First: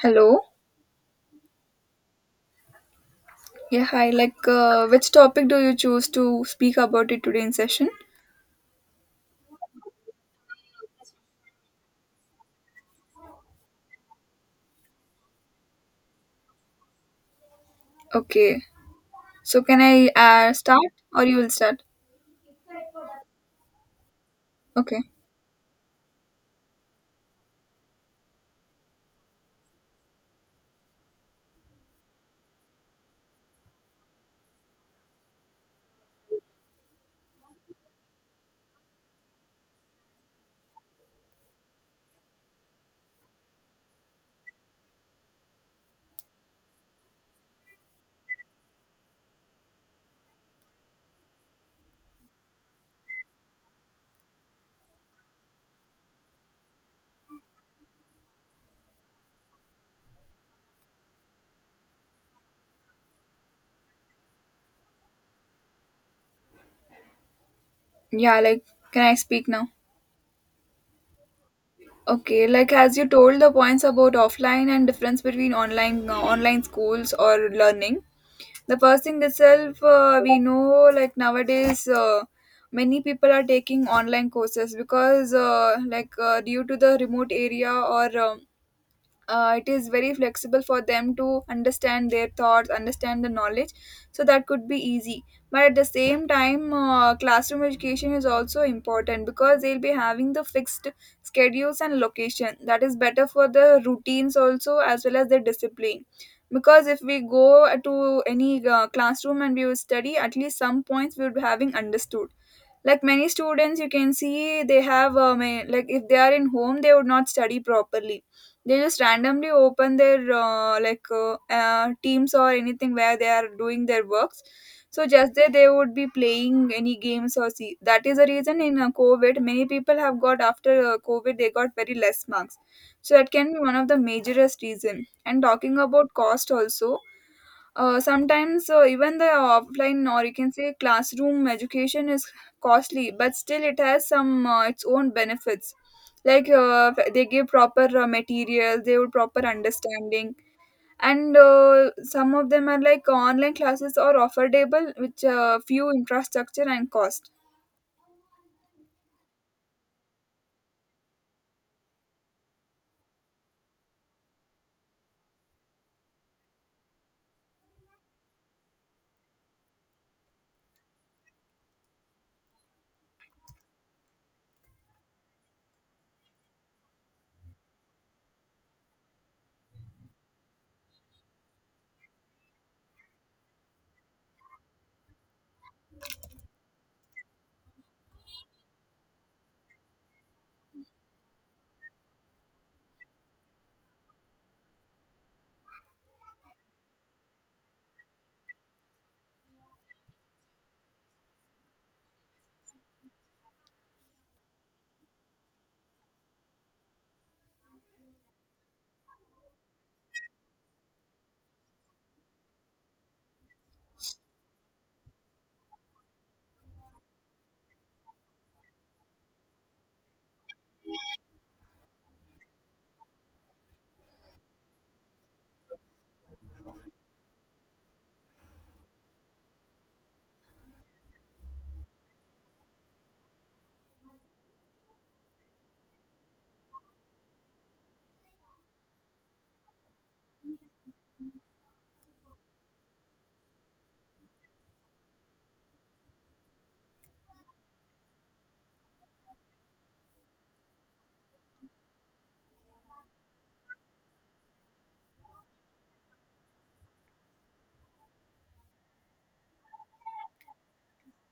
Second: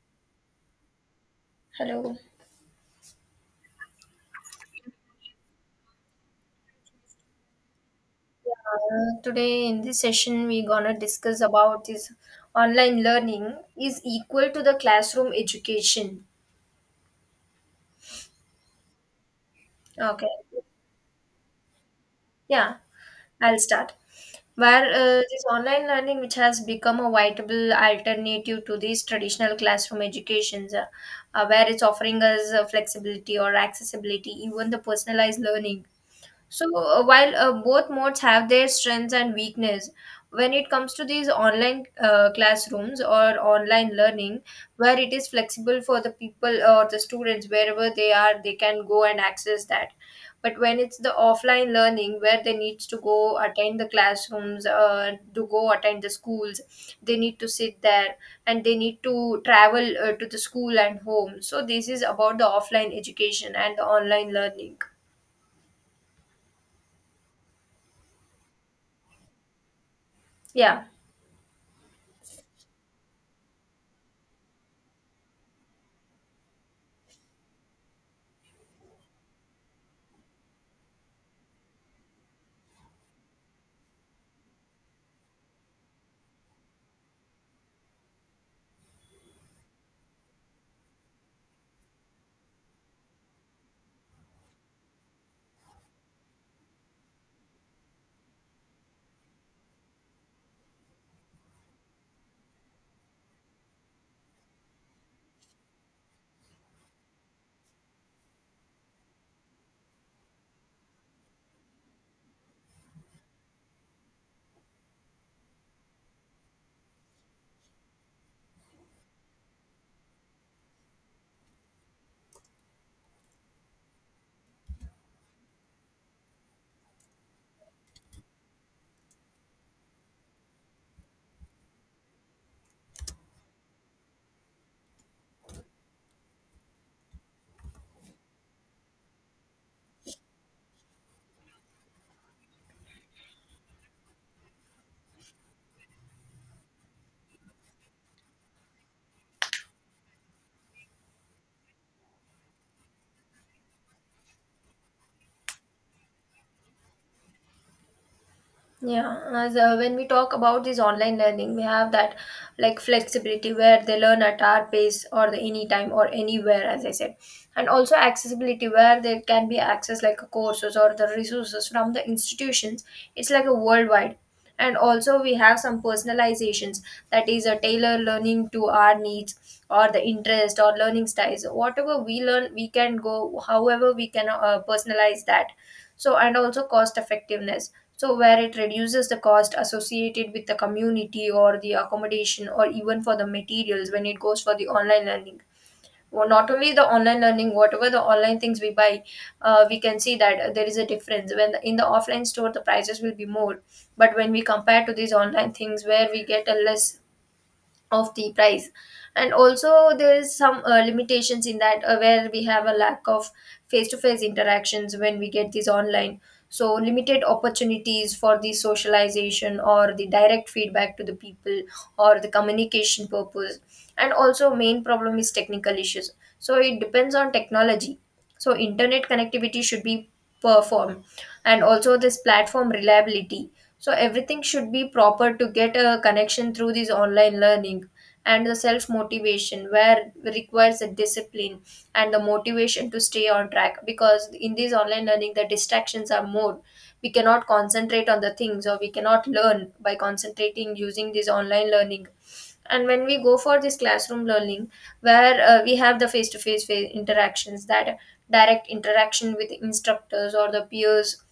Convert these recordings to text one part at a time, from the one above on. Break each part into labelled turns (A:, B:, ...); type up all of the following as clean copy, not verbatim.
A: Hello.
B: Hello.
A: Yeah, hi. Which topic do you choose to speak about it today in session?
B: Today in this session we're gonna discuss about this online learning is equal to the classroom education.
A: Okay. So, can I
B: Okay.
A: start or you will start?
B: Yeah, I'll start. Where
A: Okay.
B: this online learning, which has become a viable alternative to these traditional classroom educations, where it's offering us flexibility or accessibility, even the personalized learning. So while both modes have their strengths and weakness, when it comes to these online classrooms or online learning, where it is flexible for the people or the students wherever they are, they can go and access that. But when it's the offline learning where they need to go attend the classrooms, to go attend the schools, they need to sit there and they need to travel to the school and home. So this is about the offline education and the online learning.
A: Yeah, can I speak now?
B: Yeah.
A: Okay. Like, as you told the points about offline and difference between online online schools or learning, the first thing itself we know like nowadays many people are taking online courses because due to the remote area or it is very flexible for them to understand their thoughts, understand the knowledge, so that could be easy. But at the same time, classroom education is also important because they'll be having the fixed schedules and location, that is better for the routines also as well as their discipline. Because if we go to any classroom and we will study at least some points, we would be having understood. Like many students, you can see, they have like if they are in home they would not study properly, they just randomly open their teams or anything where they are doing their works, so just there they would be playing any games or see. That is the reason in COVID many people have got, after COVID they got very less marks. So that can be one of the majorest reason. And talking about cost also, sometimes even the offline, or you can say classroom education, is costly, but still it has some its own benefits. Like they give proper material, they would proper understanding, and some of them are like online classes are affordable, which few infrastructure and cost.
B: Yeah, as when we talk about this online learning, we have that like flexibility where they learn at our pace or the anytime or anywhere, as I said, and also accessibility where they can be accessed like courses or the resources from the institutions. It's like a worldwide, and also we have some personalizations that is a tailor learning to our needs or the interest or learning styles. Whatever we learn, we can go however we can personalize that, so and also cost effectiveness, so where it reduces the cost associated with the community or the accommodation or even for the materials when it goes for the online learning. Well, not only the online learning, whatever the online things we buy, we can see that there is a difference when in the offline store the prices will be more, but when we compare to these online things where we get a less of the price. And also there is some limitations in that where we have a lack of face-to-face interactions when we get these online, so limited opportunities for the socialization or the direct feedback to the people or the communication purpose. And also main problem is technical issues, so it depends on technology, so internet connectivity should be performed, and also this platform reliability, so everything should be proper to get a connection through this online learning. And the self motivation where requires a discipline and the motivation to stay on track, because in this online learning the distractions are more, we cannot concentrate on the things or we cannot learn by concentrating using this online learning. And when we go for this classroom learning, where we have the face to face interactions, that direct interaction with instructors or the peers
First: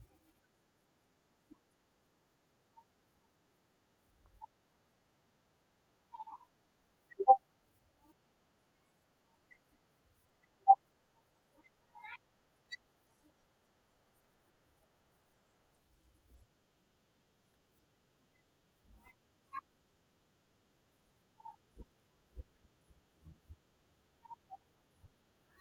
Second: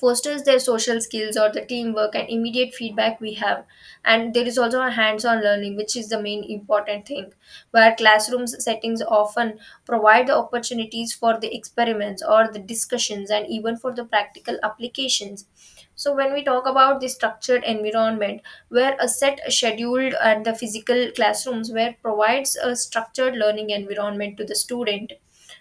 B: fosters their social skills or the teamwork, and immediate feedback we have. And there is also a hands-on learning, which is the main important thing, where classrooms settings often provide the opportunities for the experiments or the discussions and even for the practical applications. So when we talk about the structured environment, where a set scheduled and the physical classrooms where provides a structured learning environment to the student.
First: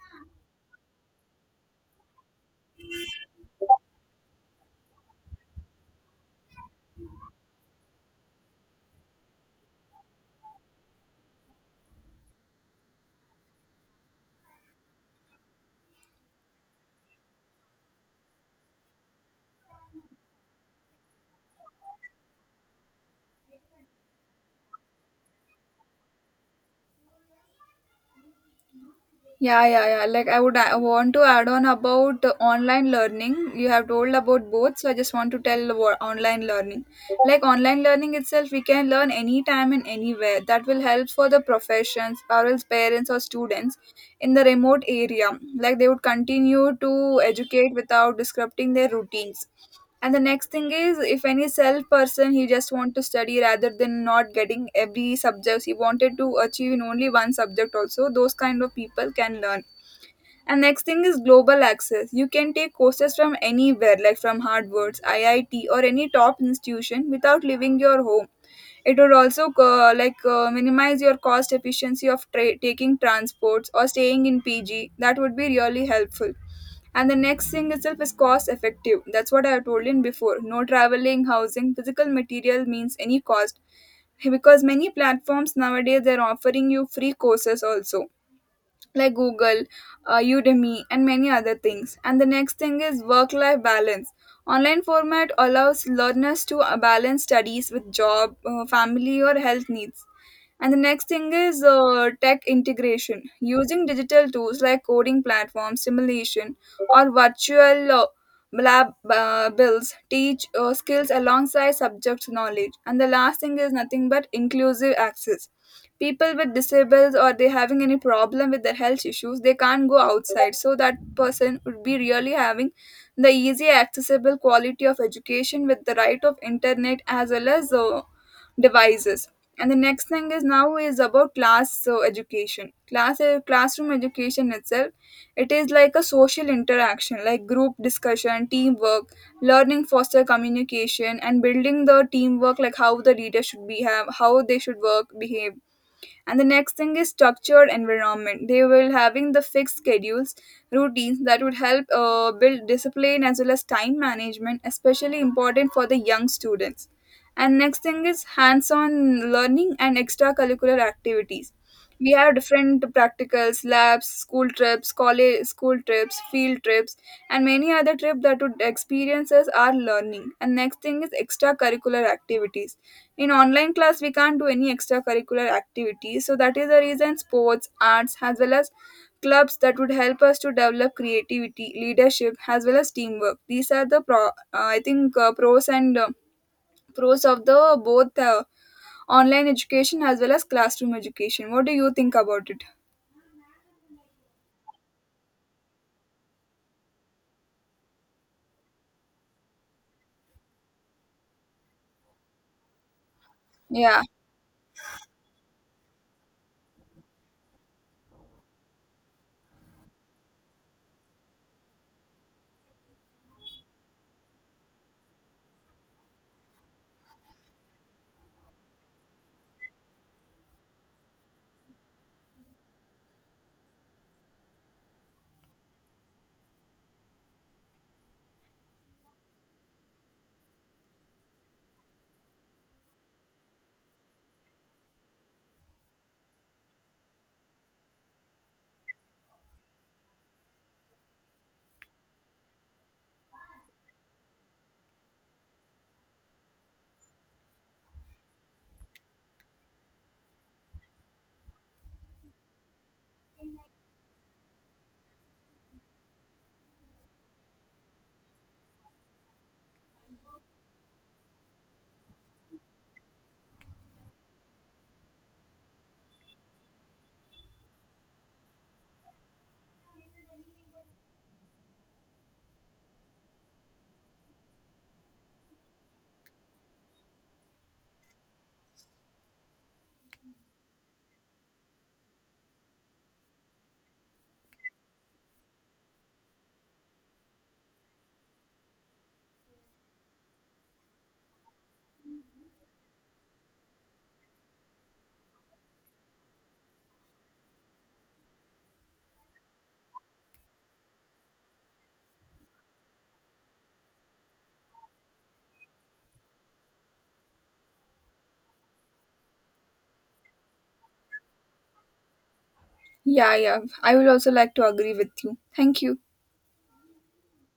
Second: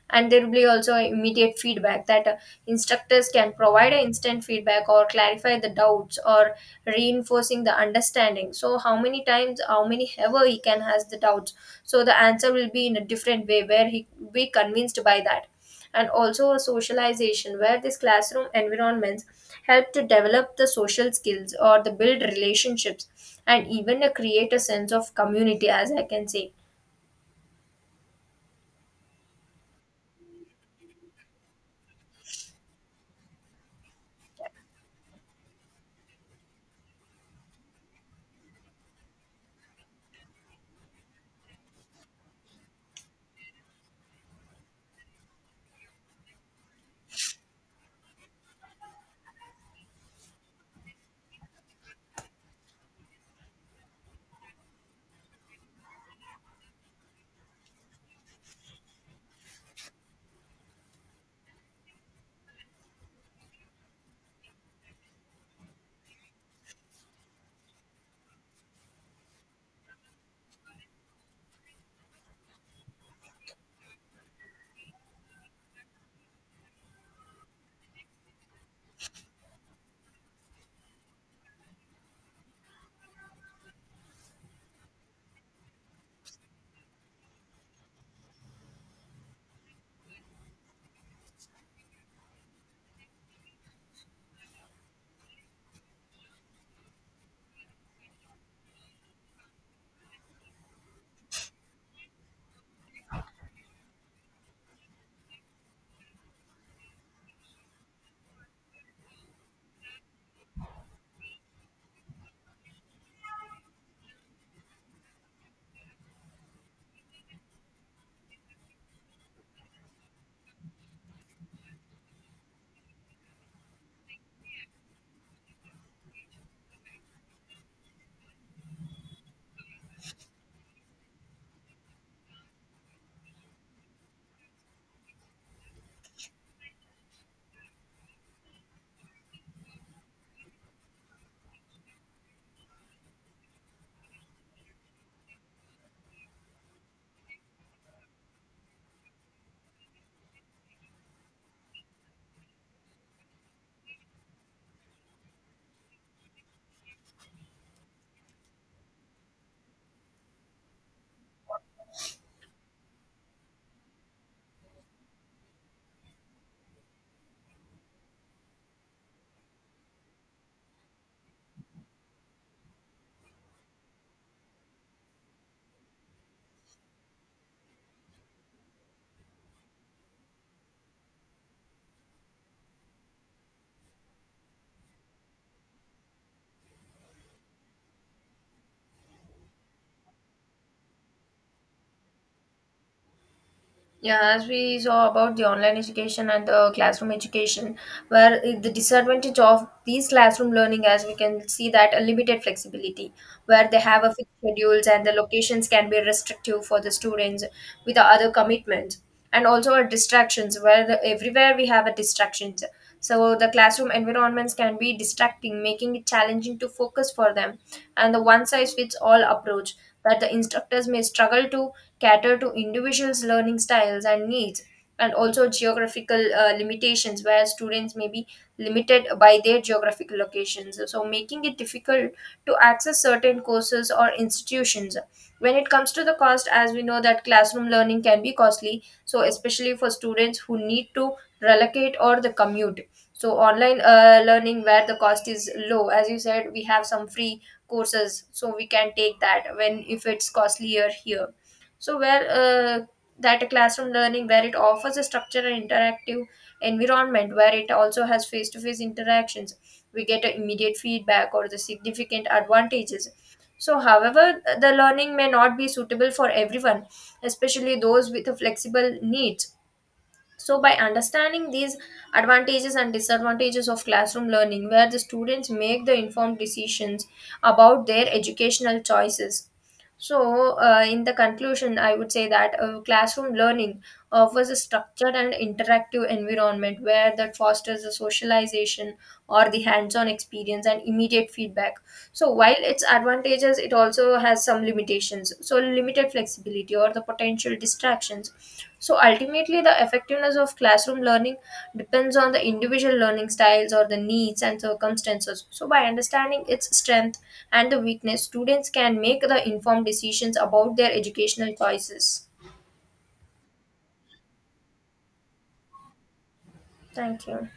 B: And there will be also immediate feedback that instructors can provide an instant feedback or clarify the doubts or reinforcing the understanding, so how many times how many ever he can has the doubts, so the answer will be in a different way where he will be convinced by that. And also a socialization where this classroom environments help to develop the social skills or the build relationships and even create a sense of community, as I can say.
A: Yeah, yeah, yeah. Like, I want to add on about online learning. You have told about both, so I just want to tell about online learning. Like online learning itself, we can learn anytime and anywhere. That will help for the professions or else parents or students in the remote area. Like they would continue to educate without disrupting their routines. And the next thing is, if any self person he just want to study rather than not getting every subjects, he wanted to achieve in only one subject also, those kind of people can learn. And next thing is global access. You can take courses from anywhere, like from Harvard's, IIT, or any top institution without leaving your home. It would also minimize your cost efficiency of taking transports or staying in PG. That would be really helpful. And the next thing itself is cost effective. That's what I have told in before. No traveling, housing, physical material means any cost, because many platforms nowadays they're offering you free courses also, like Google, Udemy, and many other things. And the next thing is work life balance. Online format allows learners to balance studies with job, family, or health needs. And the next thing is tech integration. Using digital tools like coding platforms, simulation, or virtual lab builds teach skills alongside subject knowledge. And the last thing is nothing but inclusive access. People with disables, or they having any problem with their health issues, they can't go outside. So that person would be really having the easy, accessible quality of education with the right of internet as well as devices. And the next thing is now is about class, so education class, classroom education itself, it is like a social interaction, like group discussion, teamwork, learning foster communication and building the teamwork, like how the leader should be have, how they should work, behave. And the next thing is structured environment, they will having the fixed schedules, routines, that would help build discipline as well as time management, especially important for the young students. And next thing is hands on learning and extracurricular activities. We have different practicals, labs, school trips, college school trips, field trips, and many other trips, that would experiences are learning. And next thing is extracurricular activities. In online class we can't do any extracurricular activities, so that is the reason sports, arts, as well as clubs, that would help us to develop creativity, leadership, as well as teamwork. These are the pro I think pros and pros of the both, online education as well as classroom education. What do you think about it?
B: Yeah, as we saw about the online education and the classroom education, where the disadvantage of these classroom learning, as we can see, that a limited flexibility, where they
A: Yeah,
B: have a fixed schedules and the locations can be restrictive for the students with the other commitments. And also our distractions, where everywhere we have a distractions, so the classroom environments can be distracting, making it challenging to focus for them. And the one size fits all approach, that the instructors may struggle to cater to individuals learning styles and needs. And also geographical limitations, where students may be limited by their geographic locations, so making it difficult to access certain courses or institutions. When it comes to the cost, as we know that classroom learning can be costly, so especially for students who need to relocate or the commute. So online learning where the cost is low, as you said we have some free courses, so we can take that when if it's costlier here. So where that a classroom learning where it offers a structure and interactive environment where it also has face-to-face interactions, we get a immediate feedback or the significant advantages. So, however, the learning may not be suitable for everyone, especially those with a flexible needs. So, by understanding these advantages and disadvantages of classroom learning, where the students make the informed decisions about their educational choices. So, in the conclusion, I would say that classroom learning offers a structured and interactive environment where that fosters the socialization or the hands on experience and immediate feedback. So, while its advantages, it also has some limitations. So, limited flexibility or the potential distractions, so ultimately, the effectiveness of classroom learning depends on the individual learning styles or the needs and circumstances. So, by understanding its strength and the weakness, students can make the informed decisions about their educational choices.
A: yeah, yeah, I will also like to agree with you. Thank you.
B: Thank you.